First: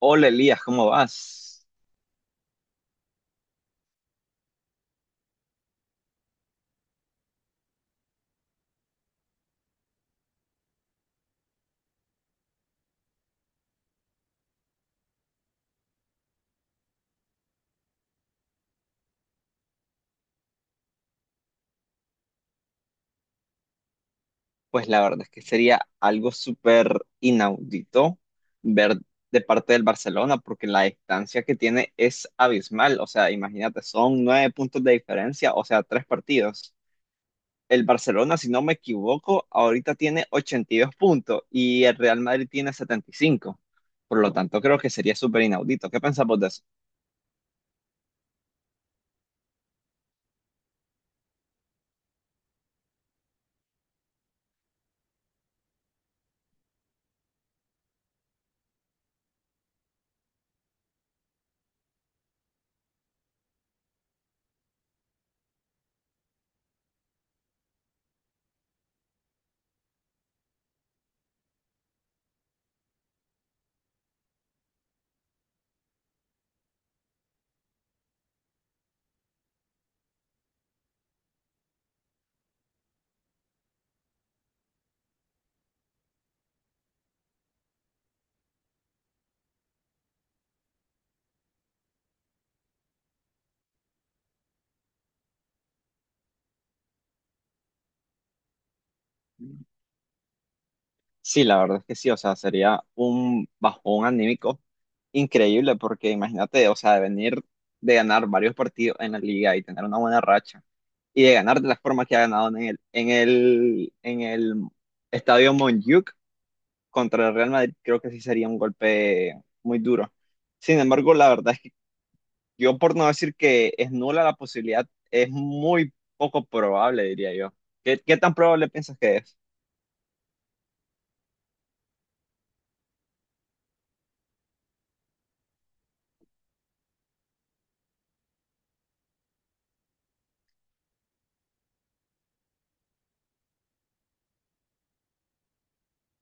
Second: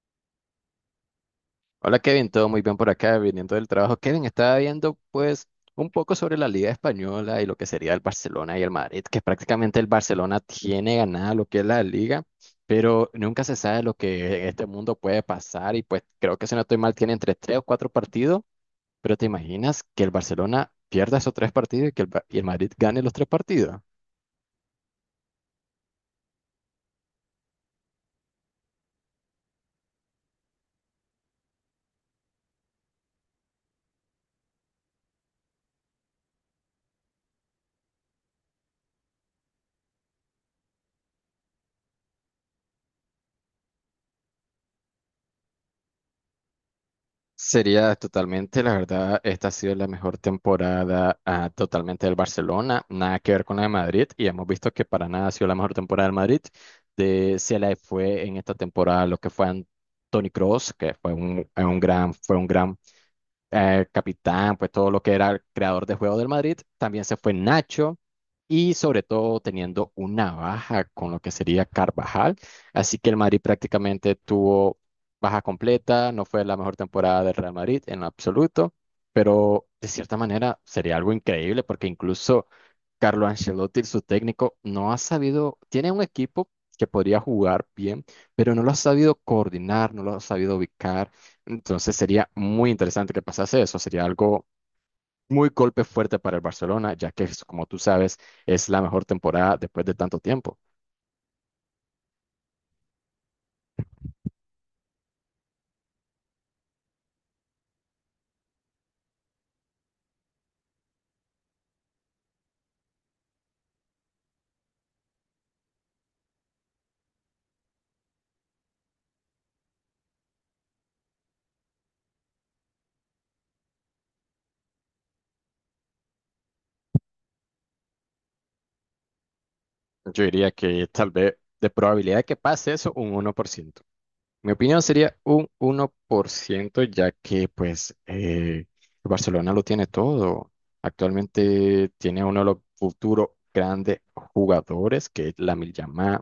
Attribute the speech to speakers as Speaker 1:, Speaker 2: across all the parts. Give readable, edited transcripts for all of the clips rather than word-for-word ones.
Speaker 1: Hola Elías, ¿cómo vas?
Speaker 2: Hola Kevin, todo muy bien por acá, viniendo del trabajo. Kevin, estaba viendo pues un poco sobre la Liga Española y lo que sería el Barcelona y el Madrid, que prácticamente el Barcelona tiene ganada lo que es la Liga, pero nunca se sabe lo que en este mundo puede pasar y pues creo que si no estoy mal tiene entre tres o cuatro partidos, pero ¿te imaginas que el Barcelona pierda esos tres partidos y que y el Madrid gane los tres partidos?
Speaker 1: Pues la verdad es que sería algo súper inaudito ver de parte del Barcelona, porque la distancia que tiene es abismal. O sea, imagínate, son nueve puntos de diferencia, o sea, tres partidos. El Barcelona, si no me equivoco, ahorita tiene 82 puntos y el Real Madrid tiene 75. Por lo tanto, creo que sería súper inaudito. ¿Qué pensamos de eso?
Speaker 2: Sería totalmente, la verdad, esta ha sido la mejor temporada totalmente del Barcelona, nada que ver con la de Madrid, y hemos visto que para nada ha sido la mejor temporada del Madrid. Se le fue en esta temporada lo que fue Tony Cross, que fue un gran capitán, pues todo lo que era el creador de juego del Madrid. También se fue Nacho y sobre todo teniendo una baja con lo que sería Carvajal, así que el Madrid prácticamente tuvo baja completa. No fue la mejor temporada del Real Madrid en absoluto, pero de cierta manera sería algo increíble porque incluso Carlo Ancelotti, su técnico, no ha sabido, tiene un equipo que podría jugar bien, pero no lo ha sabido coordinar, no lo ha sabido ubicar. Entonces sería muy interesante que pasase eso, sería algo muy golpe fuerte para el Barcelona, ya que, como tú sabes, es la mejor temporada después de tanto tiempo.
Speaker 1: Sí, la verdad es que sí, o sea, sería un bajón anímico increíble porque imagínate, o sea, de venir de ganar varios partidos en la liga y tener una buena racha y de ganar de la forma que ha ganado en el estadio Montjuic contra el Real Madrid, creo que sí sería un golpe muy duro. Sin embargo, la verdad es que yo por no decir que es nula la posibilidad, es muy poco probable, diría yo. ¿Qué tan probable piensas que es?
Speaker 2: Yo diría que tal vez de probabilidad de que pase eso, un 1%. Mi opinión sería un 1%, ya que pues el Barcelona lo tiene todo. Actualmente tiene uno de los futuros grandes jugadores, que es Lamine Yamal.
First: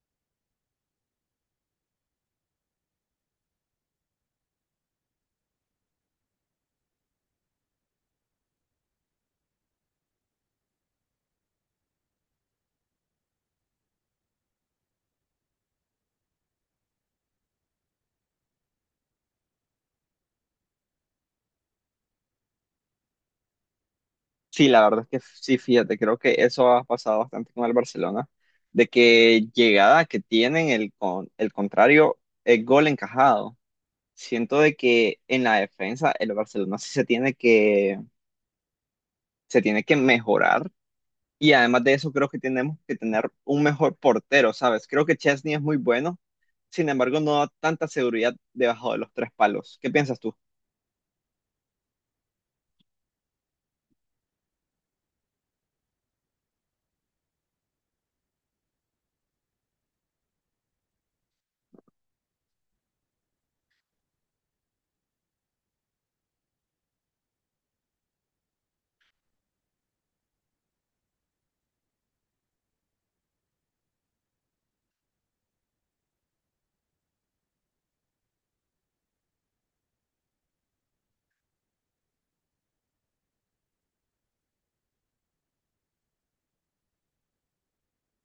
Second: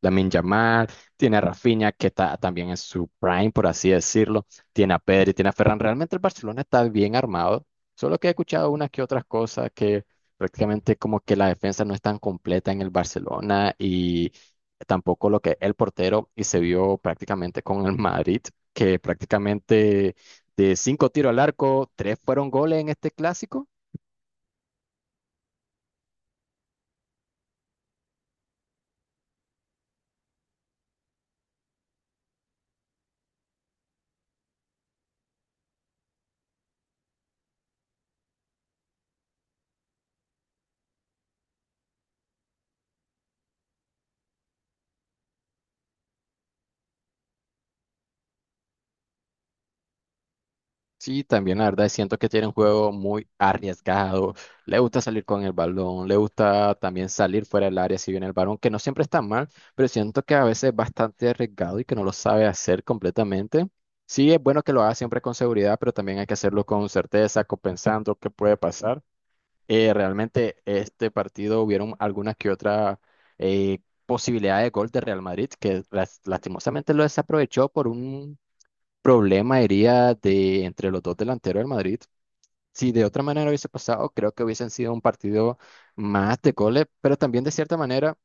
Speaker 2: Lamine Yamal, tiene a Rafinha, que está también en su prime, por así decirlo. Tiene a Pedri, tiene a Ferran. Realmente el Barcelona está bien armado, solo que he escuchado unas que otras cosas, que prácticamente como que la defensa no es tan completa en el Barcelona y tampoco lo que el portero, y se vio prácticamente con el Madrid, que prácticamente de cinco tiros al arco, tres fueron goles en este clásico.
Speaker 1: Sí, la verdad es que sí, fíjate, creo que eso ha pasado bastante con el Barcelona, de que llegada que tienen el contrario, el gol encajado. Siento de que en la defensa el Barcelona sí se tiene que mejorar y además de eso creo que tenemos que tener un mejor portero, ¿sabes? Creo que Chesney es muy bueno, sin embargo no da tanta seguridad debajo de los tres palos. ¿Qué piensas tú?
Speaker 2: Sí, también la verdad siento que tiene un juego muy arriesgado, le gusta salir con el balón, le gusta también salir fuera del área si viene el balón, que no siempre está mal, pero siento que a veces es bastante arriesgado y que no lo sabe hacer completamente. Sí, es bueno que lo haga siempre con seguridad, pero también hay que hacerlo con certeza, con pensando qué puede pasar. Realmente este partido hubieron algunas que otras eh, posibilidades de gol de Real Madrid que lastimosamente lo desaprovechó por un problema, diría, de entre los dos delanteros del Madrid. Si de otra manera hubiese pasado, creo que hubiesen sido un partido más de goles, pero también de cierta manera.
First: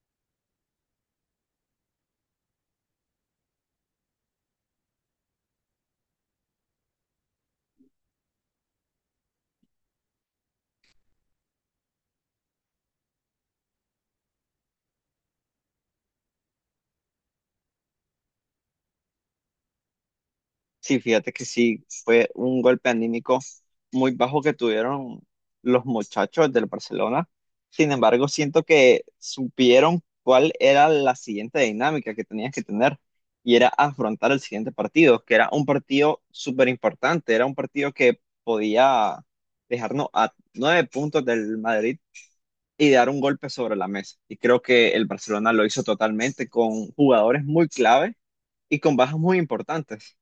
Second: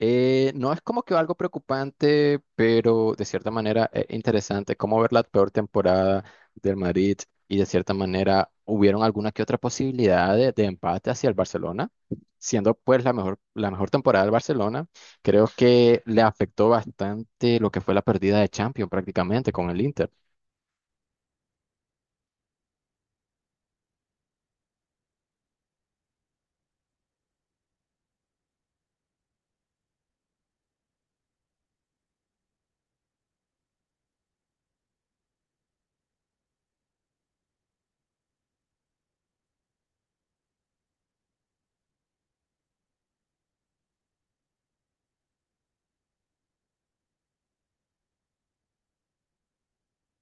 Speaker 2: No es como que algo preocupante, pero de cierta manera es interesante como ver la peor temporada del Madrid, y de cierta manera hubieron alguna que otra posibilidad de empate hacia el Barcelona, siendo pues la mejor temporada del Barcelona. Creo que le afectó bastante lo que fue la pérdida de Champions prácticamente con el Inter.
Speaker 1: Sí, fíjate que sí, fue un golpe anímico muy bajo que tuvieron los muchachos del Barcelona. Sin embargo, siento que supieron cuál era la siguiente dinámica que tenían que tener y era afrontar el siguiente partido, que era un partido súper importante, era un partido que podía dejarnos a 9 puntos del Madrid y dar un golpe sobre la mesa. Y creo que el Barcelona lo hizo totalmente con jugadores muy clave y con bajas muy importantes.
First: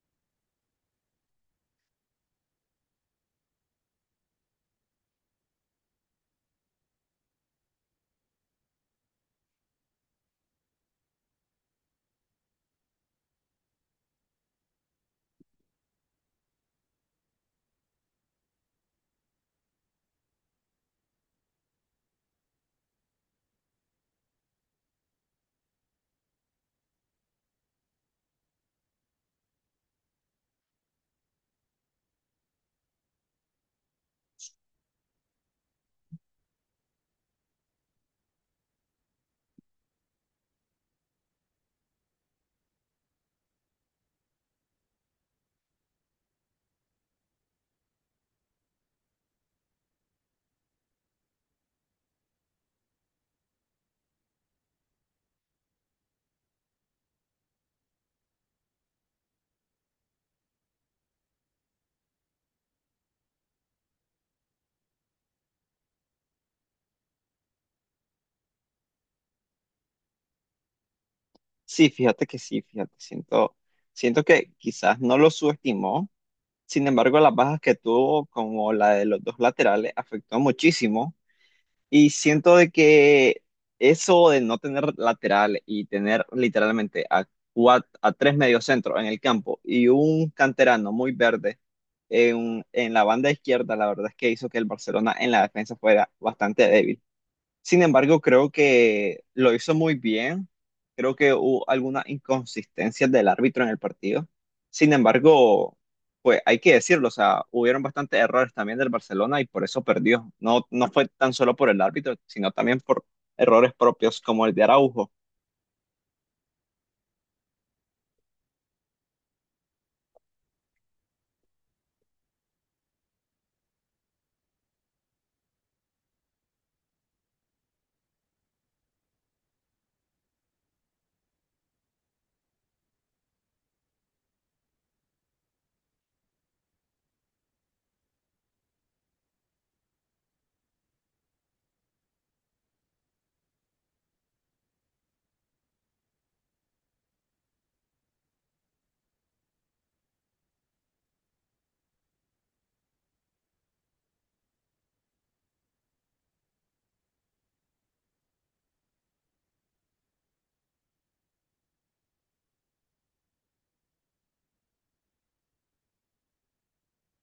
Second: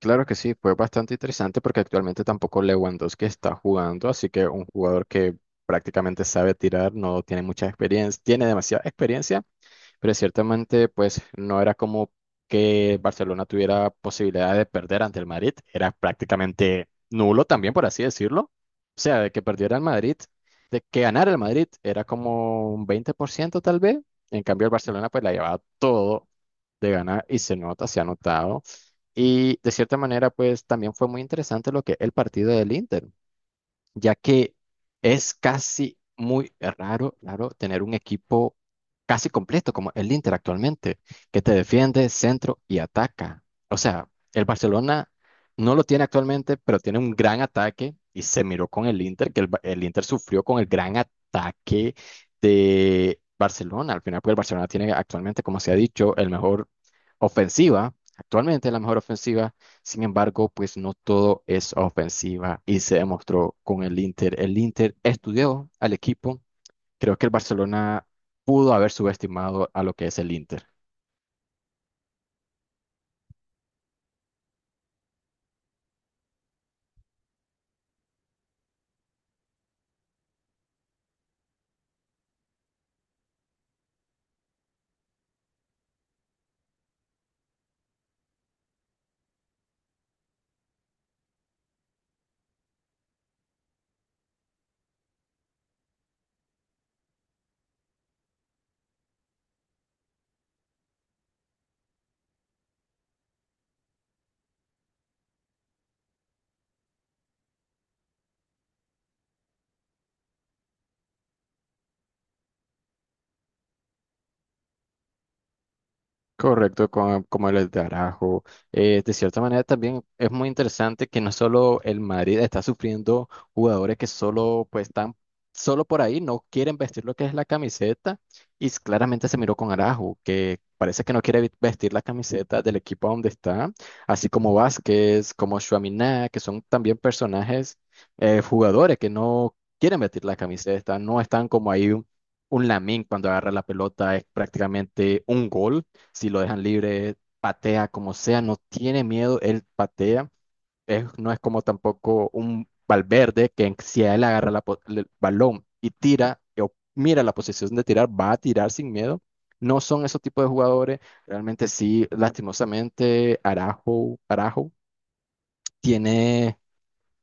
Speaker 2: Claro que sí, fue bastante interesante porque actualmente tampoco Lewandowski está jugando, así que un jugador que prácticamente sabe tirar, no tiene mucha experiencia, tiene demasiada experiencia, pero ciertamente pues no era como que Barcelona tuviera posibilidad de perder ante el Madrid, era prácticamente nulo también, por así decirlo. O sea, de que perdiera el Madrid, de que ganara el Madrid era como un 20% tal vez, en cambio el Barcelona pues la llevaba todo de ganar, y se nota, se ha notado. Y de cierta manera, pues también fue muy interesante lo que el partido del Inter, ya que es casi muy raro, raro tener un equipo casi completo como el Inter actualmente, que te defiende, centro y ataca. O sea, el Barcelona no lo tiene actualmente, pero tiene un gran ataque y se miró con el Inter, que el Inter sufrió con el gran ataque de Barcelona. Al final, pues el Barcelona tiene actualmente, como se ha dicho, el mejor ofensiva, actualmente la mejor ofensiva. Sin embargo, pues no todo es ofensiva y se demostró con el Inter. El Inter estudió al equipo. Creo que el Barcelona pudo haber subestimado a lo que es el Inter.
Speaker 1: Sí, fíjate que sí, fíjate, siento que quizás no lo subestimó, sin embargo las bajas que tuvo como la de los dos laterales afectó muchísimo y siento de que eso de no tener lateral y tener literalmente a, a tres mediocentros en el campo y un canterano muy verde en la banda izquierda, la verdad es que hizo que el Barcelona en la defensa fuera bastante débil. Sin embargo, creo que lo hizo muy bien. Creo que hubo algunas inconsistencias del árbitro en el partido. Sin embargo, pues hay que decirlo, o sea, hubieron bastantes errores también del Barcelona y por eso perdió. No, no fue tan solo por el árbitro, sino también por errores propios como el de Araujo.
Speaker 2: Correcto, como el de Araujo. De cierta manera también es muy interesante que no solo el Madrid está sufriendo jugadores que solo pues están solo por ahí, no quieren vestir lo que es la camiseta, y claramente se miró con arajo, que parece que no quiere vestir la camiseta del equipo donde está, así como Vázquez, como Tchouaméni, que son también personajes, jugadores que no quieren vestir la camiseta, no están como ahí un Lamine, cuando agarra la pelota es prácticamente un gol si lo dejan libre, patea como sea, no tiene miedo, él patea. No es como tampoco un Valverde, que si a él agarra el balón y tira o mira la posición de tirar, va a tirar sin miedo. No son esos tipos de jugadores. Realmente sí, lastimosamente, Arajo tiene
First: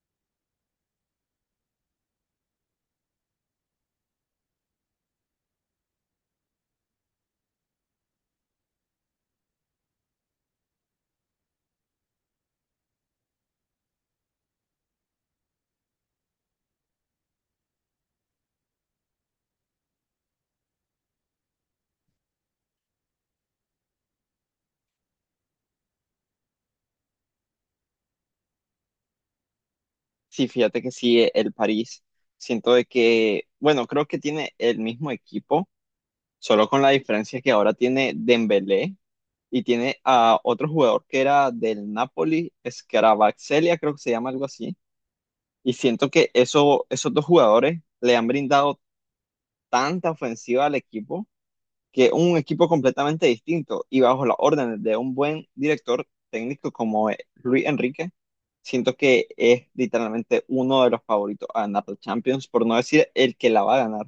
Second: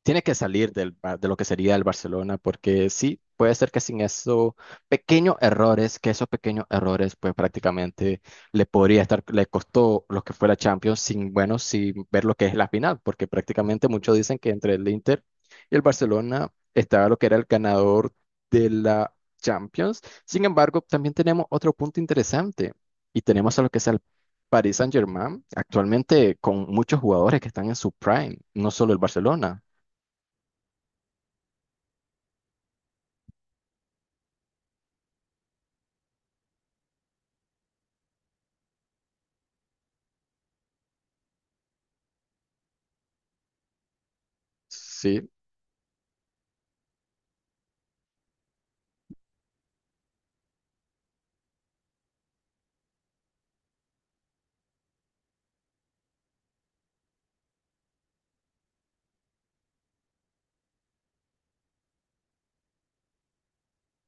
Speaker 2: tiene que salir de lo que sería el Barcelona, porque sí, puede ser que sin esos pequeños errores, que esos pequeños errores, pues prácticamente le podría estar, le costó lo que fue la Champions, sin, bueno, sin ver lo que es la final, porque prácticamente muchos dicen que entre el Inter y el Barcelona estaba lo que era el ganador de la Champions. Sin embargo, también tenemos otro punto interesante, y tenemos a lo que es el Paris Saint-Germain, actualmente con muchos jugadores que están en su prime, no solo el Barcelona.
Speaker 1: Sí, fíjate que sí, el París. Siento de que, bueno, creo que tiene el mismo equipo, solo con la diferencia que ahora tiene Dembélé y tiene a otro jugador que era del Napoli, Scarabazzelia, creo que se llama algo así.
Speaker 2: Sí,
Speaker 1: Y siento que eso, esos dos jugadores le han brindado tanta ofensiva al equipo que es un equipo completamente distinto y bajo las órdenes de un buen director técnico como es Luis Enrique, siento que es literalmente uno de los favoritos a ganar la Champions, por no decir el que la va a ganar.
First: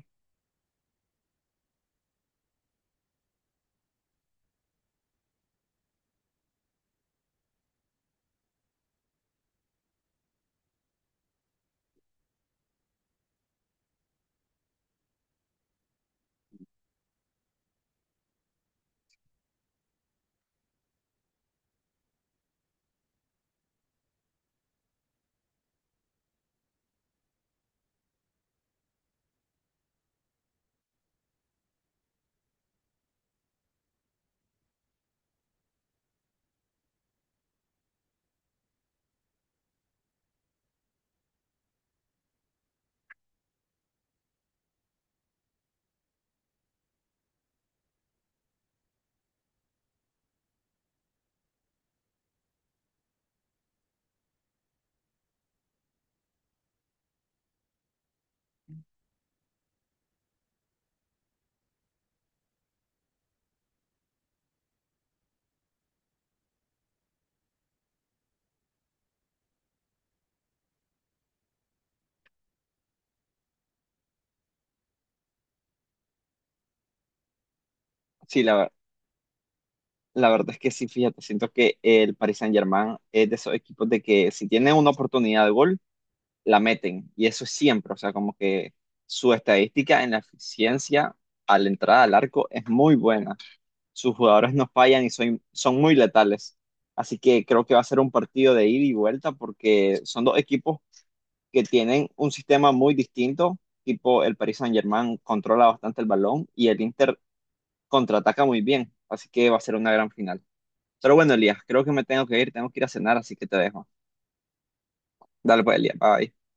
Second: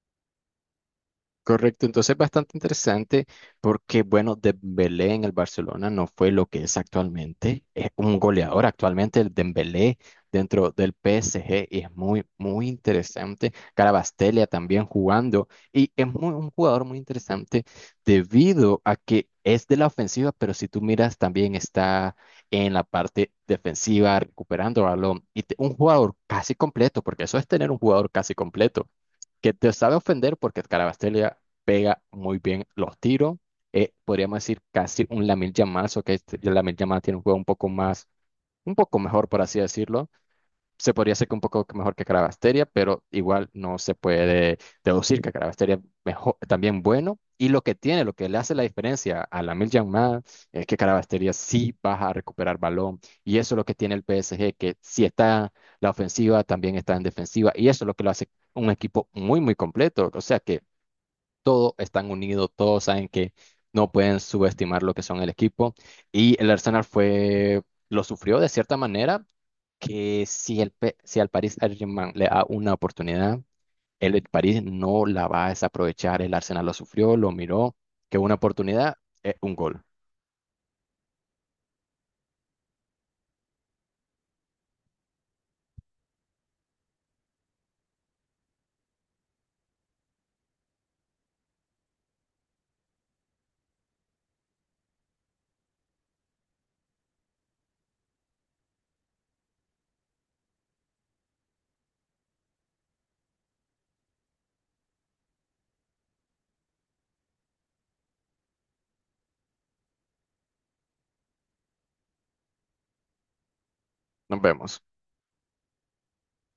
Speaker 2: correcto. Entonces, bastante interesante, porque, bueno, Dembélé en el Barcelona no fue lo que es actualmente. Es un goleador actualmente, el Dembélé dentro del PSG, y es muy, muy interesante. Carabastelia también jugando, y es muy, un jugador muy interesante debido a que es de la ofensiva, pero si tú miras también está en la parte defensiva recuperando balón y un jugador casi completo, porque eso es tener un jugador casi completo, que te sabe ofender, porque Carabastella pega muy bien los tiros. Podríamos decir casi un Lamil Yamal, o que Lamil Yamal tiene un juego un poco más, un poco mejor, por así decirlo, se podría hacer un poco mejor que Cravasteria, pero igual no se puede deducir que Cravasteria es mejor, también bueno. Y lo que tiene, lo que le hace la diferencia a la Miljan Man, es que Cravasteria sí va a recuperar balón. Y eso es lo que tiene el PSG, que si está la ofensiva, también está en defensiva. Y eso es lo que lo hace un equipo muy, muy completo. O sea que todos están unidos, todos saben que no pueden subestimar lo que son el equipo. Y el Arsenal fue, lo sufrió de cierta manera, que si, si al Paris Saint-Germain le da una oportunidad, el de París no la va a desaprovechar. El Arsenal lo sufrió, lo miró, que una
Speaker 1: Sí,
Speaker 2: oportunidad es un gol.
Speaker 1: la verdad es que sí, fíjate, siento que el Paris Saint-Germain es de esos equipos de que si tiene una oportunidad de gol, la meten. Y eso es siempre, o sea, como que su estadística en la eficiencia a la entrada al arco es muy buena. Sus jugadores no fallan y son muy letales. Así que creo que va a ser un partido de ida y vuelta porque son dos equipos que tienen un sistema muy distinto, tipo el Paris Saint-Germain controla bastante el balón y el Inter contraataca muy bien, así que va a ser una gran final. Pero bueno, Elías, creo que me tengo que ir a cenar, así que te dejo.
Speaker 2: Nos vemos.
Speaker 1: Dale pues, Elías, bye.